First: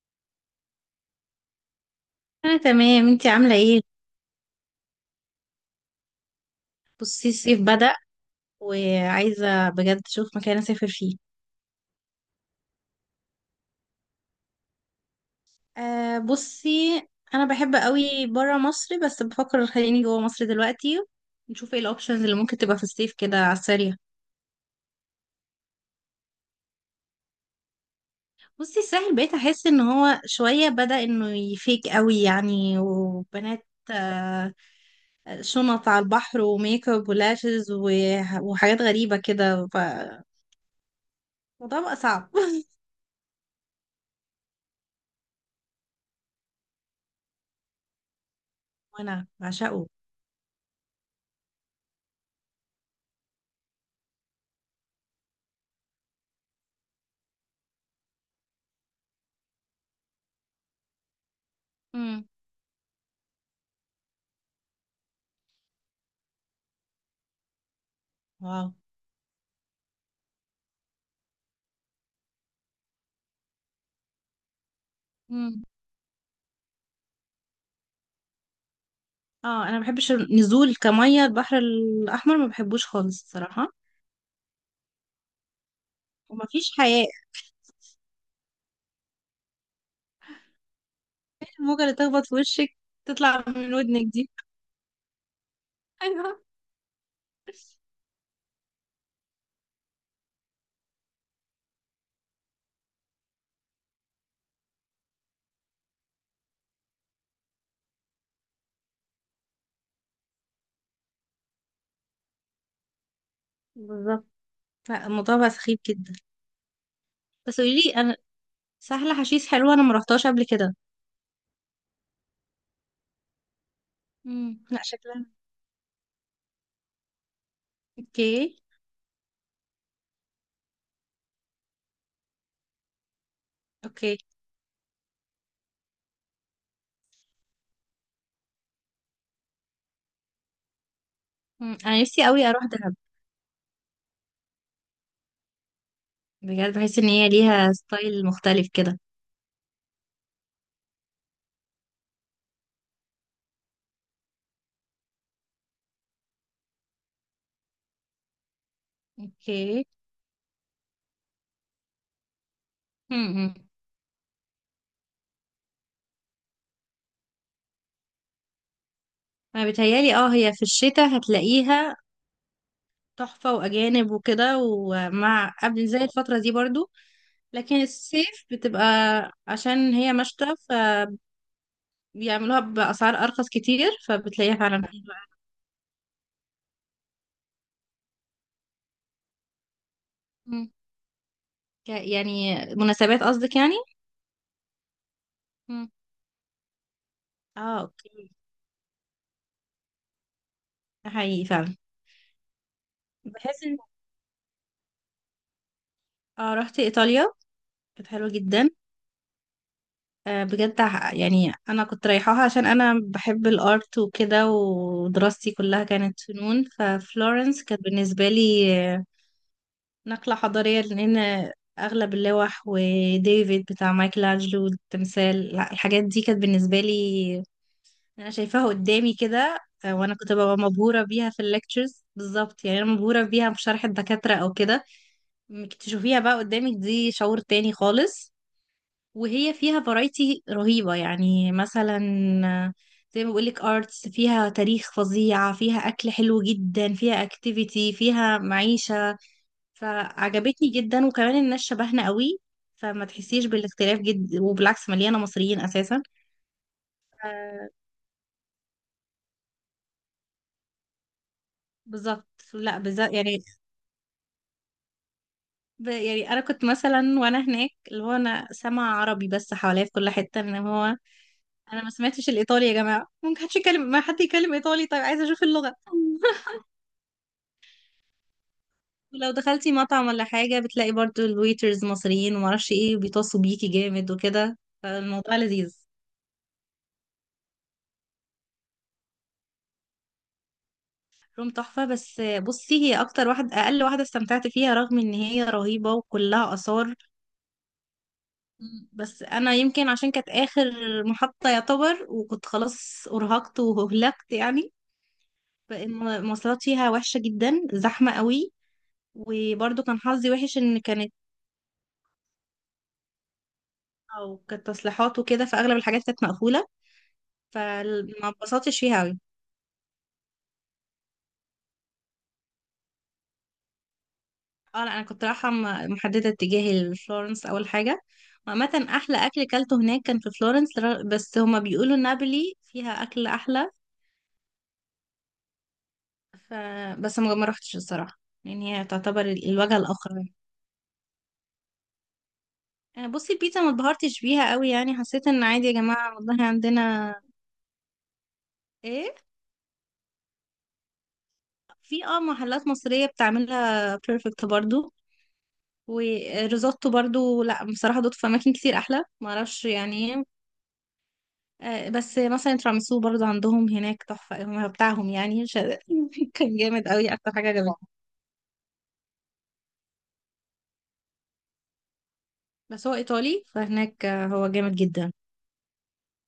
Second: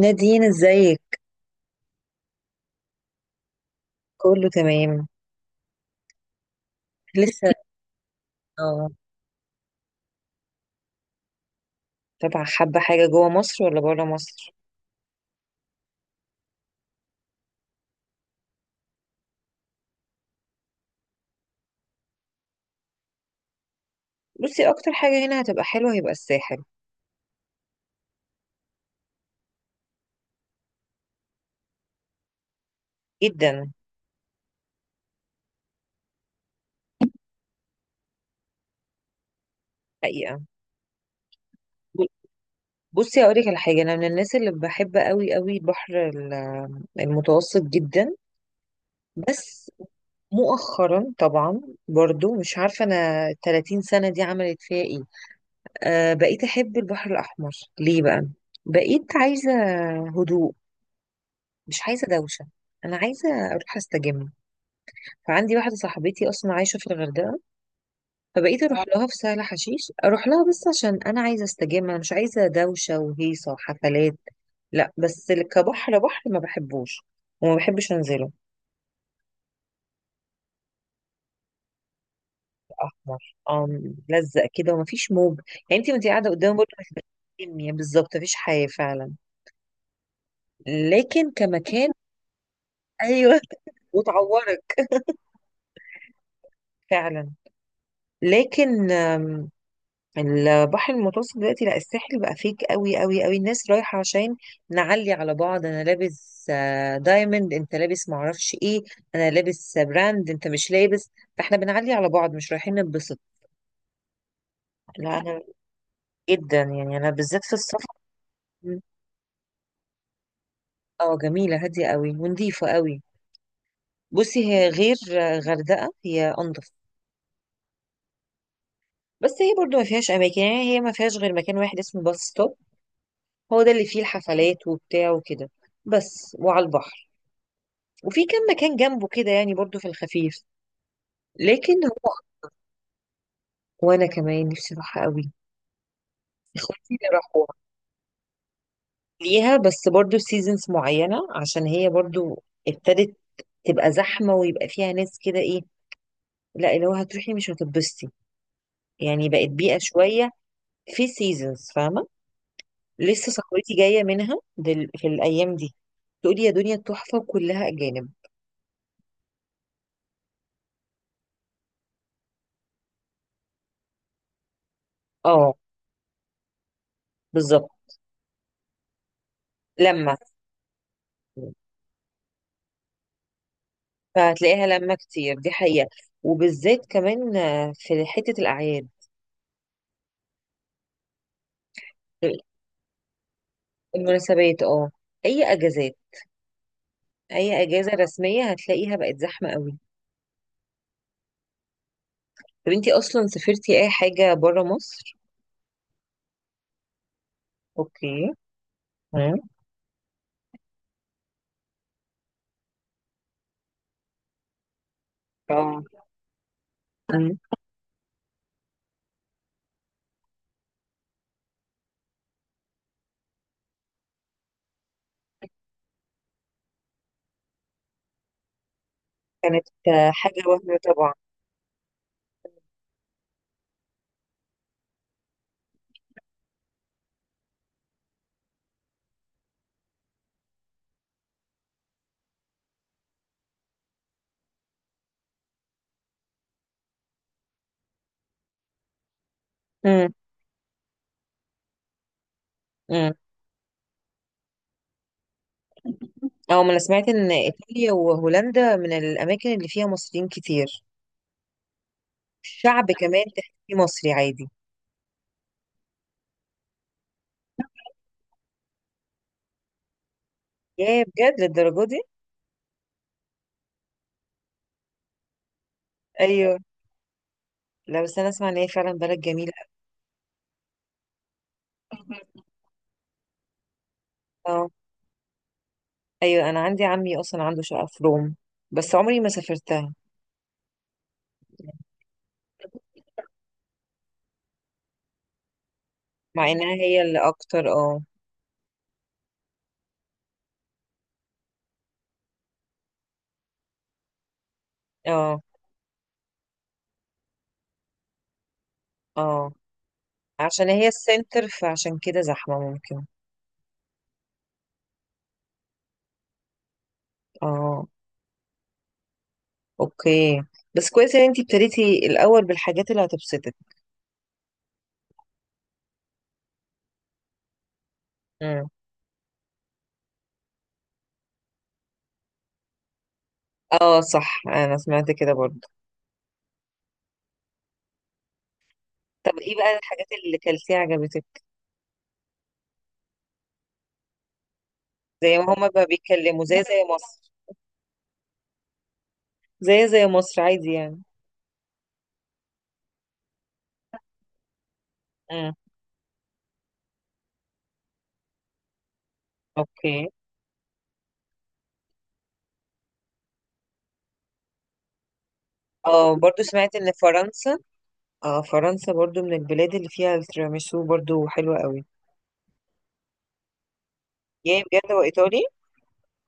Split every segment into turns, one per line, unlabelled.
نادين ازيك.
انا تمام، انتي عامله ايه؟
كله تمام.
بصي
لسه
الصيف بدأ
اه.
وعايزه بجد اشوف مكان اسافر فيه.
طبعا حابة حاجة جوه مصر ولا بره مصر.
أه بصي، انا بحب قوي برا مصر بس بفكر خليني جوا مصر دلوقتي. نشوف ايه الاوبشنز اللي ممكن تبقى في الصيف كده على السريع.
بصي اكتر حاجة هنا هتبقى حلوة هيبقى الساحل
بصي الساحل بقيت احس ان هو شويه بدأ انه يفيك قوي يعني، وبنات
جدا
شنط على البحر وميك اب ولاشز وحاجات غريبه كده فالموضوع
حقيقة.
بقى
ب-
صعب.
بصي هقولك على حاجة، انا من الناس اللي بحب قوي قوي البحر المتوسط جدا.
وانا
بس
بعشقه.
مؤخرا طبعا برضو مش عارفة أنا 30 سنة دي عملت فيها إيه. آه بقيت أحب البحر الأحمر. ليه بقى؟ بقيت عايزة هدوء، مش عايزة
امم.
دوشة. أنا عايزة أروح أستجم. فعندي واحدة صاحبتي أصلا عايشة في الغردقة، فبقيت
واو.
أروح آه. لها في سهل حشيش، أروح لها بس عشان أنا عايزة أستجم، أنا مش عايزة دوشة وهيصة وحفلات. لا بس كبحر، بحر ما بحبوش وما بحبش أنزله.
اه انا ما بحبش النزول، كميه البحر الاحمر ما بحبوش خالص
أحمر آه،
الصراحه.
ملزق كده ومفيش موج. يعني أنت وأنت قاعدة
وما
قدامه برضه
فيش حياه.
هتتكلمي، بالظبط مفيش حياة فعلا. لكن
الموجه
كمكان.
اللي تخبط في وشك
أيوه.
تطلع من ودنك دي.
وتعورك.
ايوه.
فعلا. لكن البحر المتوسط دلوقتي، لا الساحل بقى فيك قوي قوي قوي. الناس رايحة عشان نعلي على بعض، انا لابس دايموند انت لابس معرفش ايه، انا لابس براند انت مش لابس. فاحنا بنعلي على بعض مش رايحين نتبسط.
بالظبط، لا
لا
الموضوع
انا
بقى سخيف جدا.
جدا يعني، انا بالذات في
بس قولي
السفر.
لي انا، سهله حشيش حلوه؟ انا ما رحتهاش قبل كده.
اه جميلة هادية قوي ونضيفة قوي. بصي هي
لا
غير
شكلها.
غردقة، هي انضف.
اوكي.
بس هي برضو ما فيهاش اماكن، يعني هي ما فيهاش غير مكان واحد اسمه باص ستوب، هو ده اللي فيه
اوكي.
الحفلات وبتاع وكده. بس وعلى البحر، وفي كم مكان جنبه كده يعني برضو في الخفيف.
مم.
لكن
انا
هو
نفسي قوي اروح دهب.
وانا كمان نفسي اروحها قوي.
بجد
اخواتي
بحس
اللي
ان هي
راحوها
ليها ستايل مختلف كده.
ليها، بس برضو سيزونز معينة عشان هي برضو ابتدت تبقى زحمة ويبقى فيها ناس كده ايه، لا اللي هو هتروحي مش هتتبسطي، يعني بقت بيئة
اوكي.
شوية في سيزونز، فاهمة. لسه
امم.
صاحبتي جاية منها دل في الأيام دي، تقولي يا دنيا تحفة وكلها أجانب.
انا بتهيالي اه هي في الشتاء هتلاقيها تحفة وأجانب وكده ومع
اه
قبل زي الفترة دي برضو. لكن
بالظبط.
الصيف بتبقى، عشان هي
لما
مشتى فبيعملوها بأسعار أرخص كتير فبتلاقيها
فهتلاقيها
فعلا
لما
حلوة.
كتير دي حقيقة، وبالذات كمان في حتة الأعياد.
مم. يعني مناسبات قصدك يعني.
المناسبات اه، أي
مم.
أجازات، أي
اه
أجازة
اوكي.
رسمية هتلاقيها بقت زحمة قوي.
ده حقيقي فعلا.
طب انتي أصلا
بحس ان
سافرتي أي حاجة برا مصر؟
اه رحت ايطاليا. كانت حلوه
اوكي.
جدا.
مم.
آه بجد، يعني انا كنت رايحاها عشان انا بحب الارت وكده ودراستي
اه.
كلها كانت فنون.
مم.
ففلورنس كانت بالنسبه لي نقلة حضارية، لأن أغلب اللوح وديفيد بتاع مايكل أنجلو التمثال، لا الحاجات دي كانت بالنسبة لي، أنا شايفاها قدامي كده.
كانت
وأنا كنت
حاجة
ببقى
وهم
مبهورة
طبعا.
بيها في الليكتشرز، بالظبط يعني أنا مبهورة بيها في شرح الدكاترة أو كده. إنك تشوفيها بقى قدامك دي شعور تاني خالص. وهي فيها فرايتي رهيبة، يعني مثلا آه، زي ما بقولك ارتس فيها تاريخ فظيع فيها أكل حلو جدا فيها اكتيفيتي فيها معيشة.
مم.
فعجبتني جدا، وكمان الناس شبهنا قوي. فما
مم.
تحسيش بالاختلاف جدا، وبالعكس مليانه مصريين اساسا.
اه ما أنا سمعت إن
آه،
إيطاليا وهولندا من الأماكن اللي فيها مصريين كتير.
بالظبط. لا
الشعب
بالظبط
كمان
يعني،
تحسيه مصري عادي.
يعني انا كنت مثلا وانا هناك اللي هو انا سامع عربي بس حواليا في كل حته ان هو
يا بجد
انا
للدرجة
ما
دي؟
سمعتش الايطالي يا جماعه. ممكن حدش يكلم، ما حد يكلم ايطالي طيب، عايزه اشوف اللغه.
أيوه. لا بس أنا أسمع إن هي فعلا بلد
ولو
جميلة.
دخلتي مطعم ولا حاجه بتلاقي برضو الويترز مصريين وما اعرفش ايه بيتصوا بيكي جامد وكده
اه.
فالموضوع لذيذ.
ايوه انا عندي عمي اصلا عنده شقه في روم، بس عمري ما سافرتها.
روم تحفة، بس بصي هي أكتر واحدة أقل واحدة استمتعت فيها رغم إن هي رهيبة
مع
وكلها
انها
آثار.
هي اللي اكتر اه.
مم. بس أنا يمكن عشان كانت آخر محطة يعتبر، وكنت خلاص أرهقت وهلكت يعني.
اه.
فالمواصلات فيها وحشة جدا، زحمة قوي.
اه
وبرضه كان حظي وحش
عشان
إن
هي
كانت،
السنتر فعشان كده زحمه ممكن.
أو كانت تصليحات وكده فأغلب الحاجات كانت مقفولة.
اه
فما اتبسطتش فيها أوي.
اوكي. بس كويس ان انتي ابتديتي الاول بالحاجات اللي هتبسطك.
اه لا انا كنت رايحه محدده اتجاهي لفلورنس اول حاجه.
مم.
وعامه احلى اكل كلته هناك كان في فلورنس، بس هما بيقولوا نابولي فيها اكل احلى.
اه صح انا سمعت كده برضه.
ف بس ما روحتش الصراحه. يعني هي تعتبر
طب ايه
الوجهه
بقى الحاجات
الاخرى يعني.
اللي كلتيها عجبتك؟
بصي البيتزا ما اتبهرتش بيها قوي، يعني حسيت
زي
ان
ما
عادي
هما
يا
بقى
جماعه،
بيتكلموا،
والله
زي
عندنا
مصر.
ايه؟
زي مصر عادي يعني.
في محلات مصريه بتعملها بيرفكت برضو.
امم.
وريزوتو برضو، لا بصراحه دوت في اماكن كتير احلى ما اعرفش
اوكي.
يعني إيه. بس مثلا تراميسو برضو عندهم هناك تحفة، هم بتاعهم يعني
اه برضه
كان
سمعت
جامد
ان
قوي، أكتر حاجة
فرنسا.
عجبتني.
اه فرنسا برضو من البلاد اللي فيها التيراميسو برضو حلوة قوي.
بس هو إيطالي، فهناك هو
يا
جامد
بجد
جدا.
وإيطالي.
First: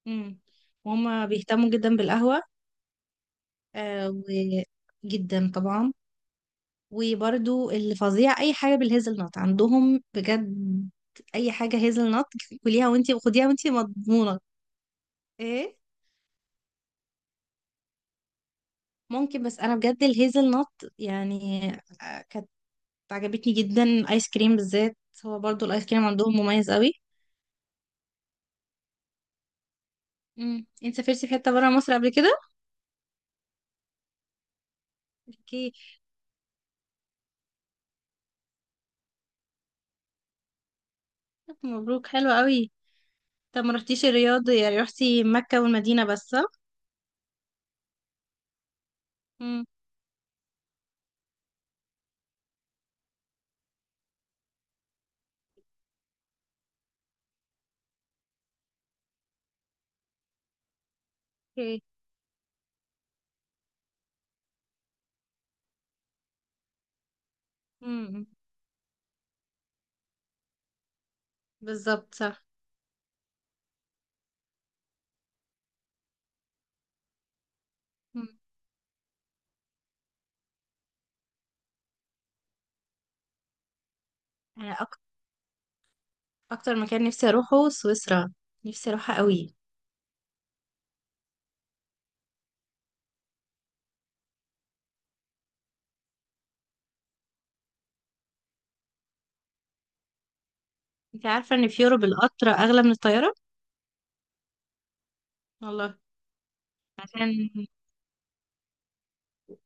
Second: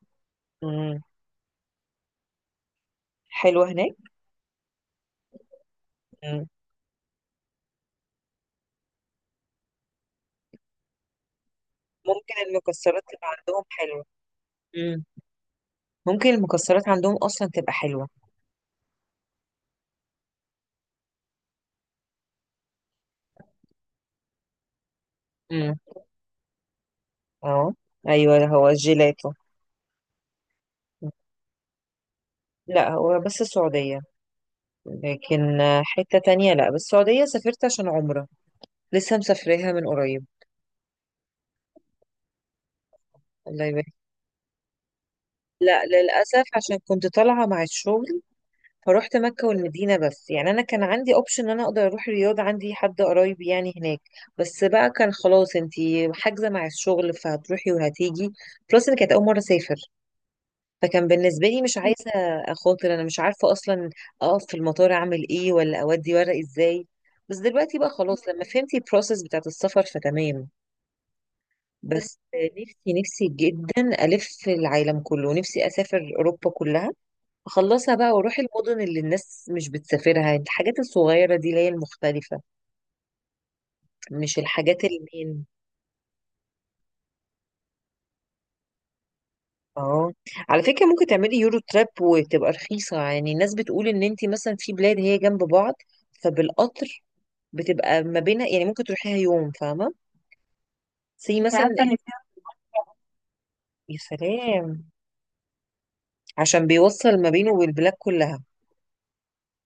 امم.
مم.
وهم بيهتموا جدا بالقهوة.
حلوة هناك.
آه، وجدا طبعا.
مم.
وبرضو اللي فظيع أي حاجة بالهيزل نوت عندهم بجد. أي حاجة هيزل نوت
ممكن
كليها
المكسرات
وانتي،
تبقى
وخديها
عندهم
وانتي
حلوة.
مضمونة.
مم.
ايه.
ممكن المكسرات عندهم أصلا تبقى حلوة.
ممكن، بس أنا بجد الهيزل نوت يعني عجبتني جدا. ايس كريم بالذات، هو برضو
مم.
الايس كريم عندهم مميز قوي.
اه. أيوة هو الجيلاتو.
انت
مم.
سافرتي في حته بره مصر قبل كده؟
لا هو بس السعودية. لكن
اوكي.
حتة تانية، لا بس السعودية سافرت عشان عمرة. لسه مسافراها من قريب.
طب مبروك حلو قوي. طب
الله
ما
يبارك.
رحتيش الرياض يعني، رحتي مكه
لا
والمدينه بس
للأسف
صح؟
عشان كنت طالعة مع الشغل، فروحت مكة
امم.
والمدينة بس، يعني أنا كان عندي أوبشن إن أنا أقدر أروح الرياض، عندي حد قرايب يعني هناك. بس بقى كان خلاص أنتي حاجزة مع الشغل فهتروحي وهتيجي. بلس إن كانت أول مرة أسافر، فكان بالنسبة لي مش
اوكي.
عايزة أخاطر، أنا مش عارفة أصلا أقف في المطار أعمل إيه ولا أودي ورق إزاي. بس دلوقتي بقى
امم
خلاص لما فهمت البروسيس بتاعت السفر فتمام.
بالظبط
بس
صح.
نفسي نفسي جدا ألف العالم كله، نفسي أسافر أوروبا كلها، خلصها بقى
امم
وروحي المدن اللي الناس مش بتسافرها، الحاجات الصغيرة دي اللي هي المختلفة، مش
انا
الحاجات المين.
اكتر مكان نفسي اروحه سويسرا. نفسي اروحها قوي.
اه على فكرة ممكن تعملي يورو تراب وتبقى رخيصة، يعني الناس بتقول ان انت مثلا في بلاد هي جنب بعض، فبالقطر بتبقى ما بينها، يعني ممكن تروحيها يوم، فاهمة.
انت
سي انت
عارفه
مثلا
ان
عارفه
في
ان في،
يوروب القطر اغلى من الطياره؟
يا سلام،
والله.
عشان بيوصل ما
عشان
بينه والبلاد كلها.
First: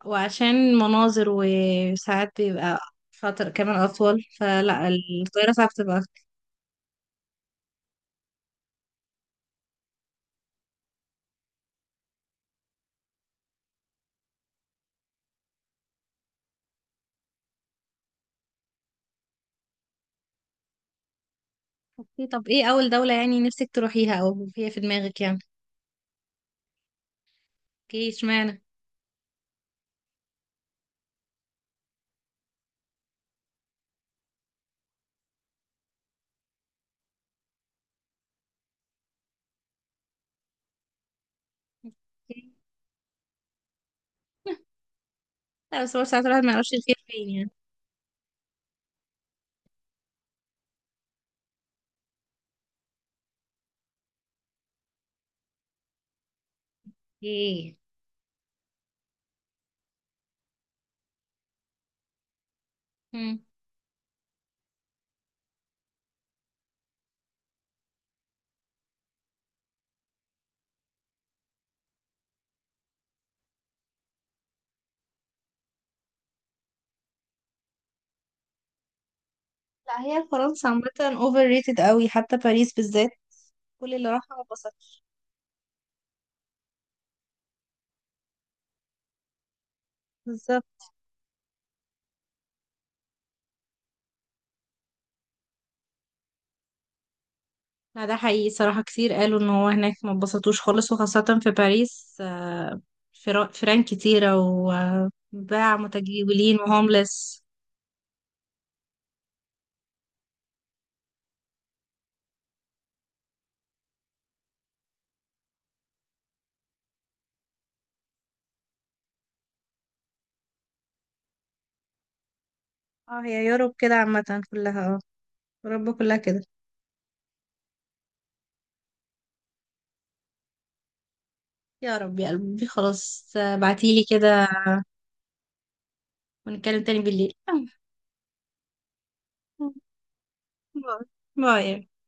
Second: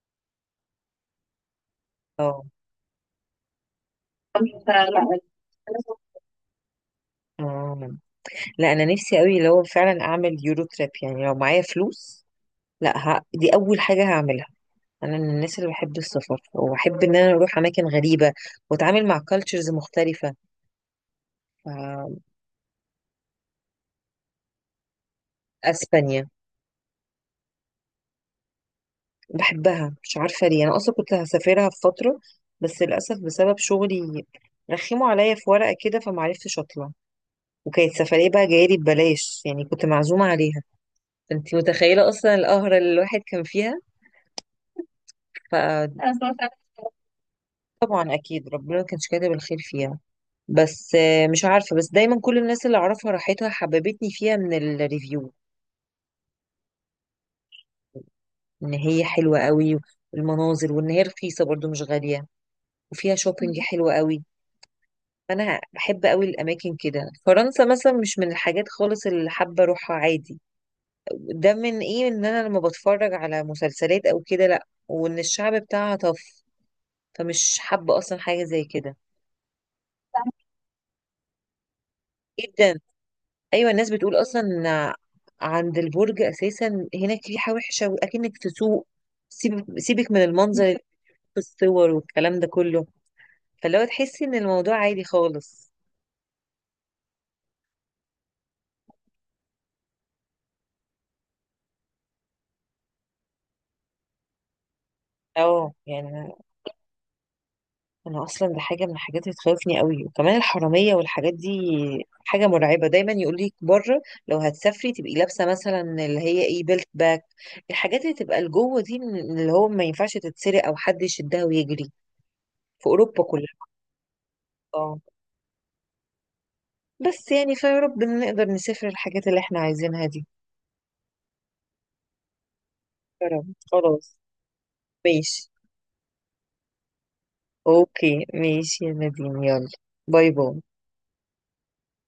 مناظر، وساعات
اه.
بيبقى فترة كمان أطول فلا الطيارة ساعات بتبقى.
اه لا انا نفسي قوي لو فعلا اعمل يورو تراب، يعني لو معايا فلوس، لا دي اول حاجة هعملها. انا من الناس اللي بحب السفر، واحب ان انا اروح اماكن غريبه واتعامل مع كالتشرز مختلفه. ف-
اوكي طب ايه اول دولة يعني نفسك تروحيها او هي في دماغك يعني؟
اسبانيا،
اوكي اشمعنى؟
بحبها مش عارفه ليه، انا اصلا كنت هسافرها في فتره بس للاسف بسبب شغلي رخموا عليا في ورقه كده فمعرفتش اطلع، وكانت سفريه بقى جايلي ببلاش يعني كنت معزومه عليها، فانت متخيله اصلا
اوكي.
القهره اللي الواحد كان فيها.
لا بس هو ساعات
فطبعا
الواحد ما يعرفش الخير فين يعني.
اكيد ربنا ما كانش كاتب الخير فيها. بس مش عارفه، بس دايما كل الناس اللي اعرفها راحتها حببتني فيها من الريفيو
اوكي.
ان هي حلوه قوي، والمناظر وان هي رخيصه برضو مش غاليه، وفيها
مم.
شوبينج حلوه قوي. فانا بحب قوي الاماكن كده. فرنسا مثلا مش من الحاجات خالص اللي حابه اروحها عادي، ده من ايه ان انا لما بتفرج على مسلسلات او كده، لا وان الشعب بتاعها طف، فمش حابه اصلا حاجه زي كده.
لا هي فرنسا عامة اوفر ريتد قوي، حتى باريس
جدا.
بالذات.
ايوه الناس
كل اللي
بتقول
راحها
اصلا
ما
إن
اتبسطش.
عند البرج اساسا هناك ريحه وحشه واكنك في سوق، سيبك سيبك من المنظر
بالظبط.
في الصور والكلام ده كله، فاللي هو تحسي ان الموضوع عادي خالص.
لا ده حقيقي صراحة، كتير قالوا ان هو هناك ما اتبسطوش خالص، وخاصة في باريس فيران كتيرة
اه
وباع
يعني انا،
متجولين وهوملس.
أنا اصلا دي حاجه من الحاجات اللي تخوفني قوي، وكمان الحراميه والحاجات دي حاجه مرعبه، دايما يقول لك بره لو هتسافري تبقي لابسه مثلا اللي هي ايه بيلت باك، الحاجات اللي تبقى لجوه دي، من اللي هو ما ينفعش تتسرق او حد يشدها ويجري، في
اه
اوروبا
هي
كلها.
يوروب كده عامة كلها
اه.
اه. اوروبا كلها كده.
بس يعني فيا رب إن نقدر نسافر الحاجات اللي احنا عايزينها دي.
يا رب يا قلبي
يا
خلاص،
رب.
بعتيلي
خلاص.
كده.
ماشي.
ونتكلم تاني بالليل.
اوكي ماشي يا نادين، يلا. باي باي.
باي باي.